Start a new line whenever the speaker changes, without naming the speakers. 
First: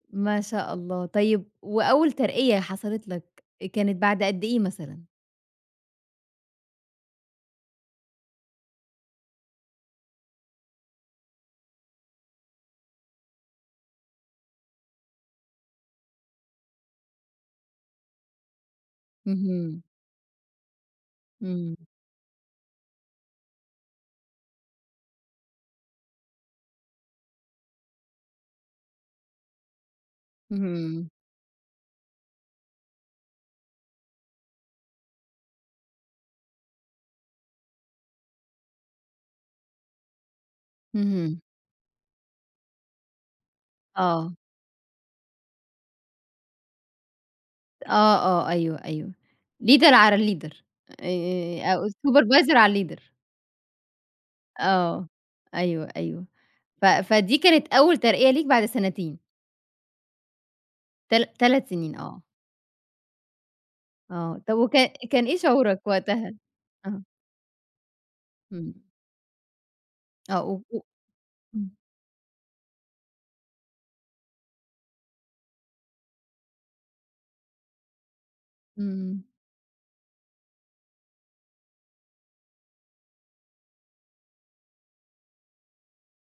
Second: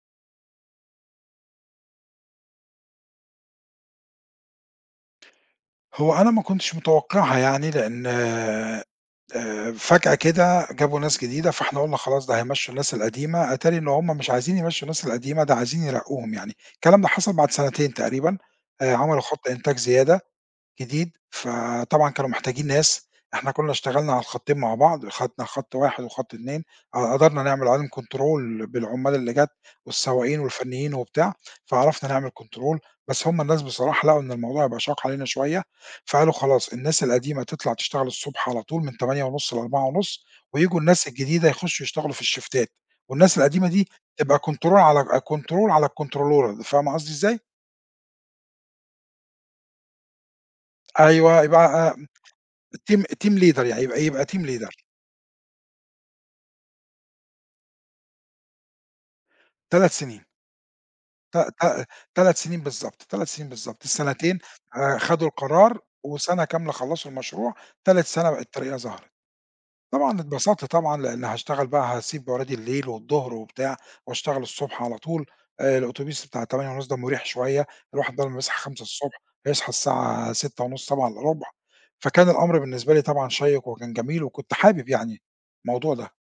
ما شاء الله، طيب وأول ترقية حصلت لك، كانت بعد قد إيه مثلًا؟
هو أنا ما كنتش متوقعها يعني، لإن آآ، فجأة كده جابوا ناس جديدة، فاحنا قلنا خلاص ده هيمشوا الناس القديمة، اتاري إن هُم مش عايزين يمشّوا الناس القديمة ده عايزين يرقوهم يعني، الكلام ده حصل بعد سنتين تقريبًا آآ، عملوا خط إنتاج
اهم.
زيادة جديد
إمم.
فطبعًا كانوا محتاجين ناس، إحنا كنا اشتغلنا على الخطّين مع بعض وخدنا خط 1 وخط 2 ق قدرنا نعمل عليهم control بالعمّال اللي جات والسواقين والفنيين
اهم.
وبتاع فعرفنا نعمل control بس هُم الناس بصراحة لقوا إن الموضوع بقى شاق علينا شوية، فقالوا خلاص الناس القديمة تطلع تشتغل الصبح على طول من 08:30 ل16:30 وييجوا الناس
اهم.
الجديدة يخشّوا يشتغلوا في الشيفتات والناس القديمة دي
آه.
تبقى control على أج control على الcontrol فاهمة قصدي إزاي؟
آه، آه أيوه، أيوه leader على leader
أيوه يبقى
آآ أو
أم
الsupervisor على
الteam
الleader.
الteam leader يعني يبقى يبقى team leader.
آه أيوه، أيوه ف فدي كانت أول ترقية ليك بعد سنتين.
3 سنين.
تلات
ت
تلات
ت
سنين آه.
تلات سنين بالضبط، 3 سنين بالضبط، السنتين
آه طَب وكا أ
آآ،
كان
خدوا
إيه
القرار
شعورك وقتها؟
وسَنة كاملة
أها.
خلّصوا المشروع، تالت سَنة بقى الترقية
إمم.
ظهرت. طبعًا
آه و
اتبسطت
و
طبعًا، لإن هاشتغل
إمم.
بقى هاسيب ورادي الليل والضهر وبتاع واشتغل الصبح على طول آآ، الأوتوبيس بتاع 08:30 ده مريح شوية الواحد بدل ما يصحى 5:00 ص
إمم.
هيصحى الساعة 06:30 06:45 فكان الأمر بالنسبة لي طبعًا شيّق وكان جميل وكنت حابب يعني الموضوع ده.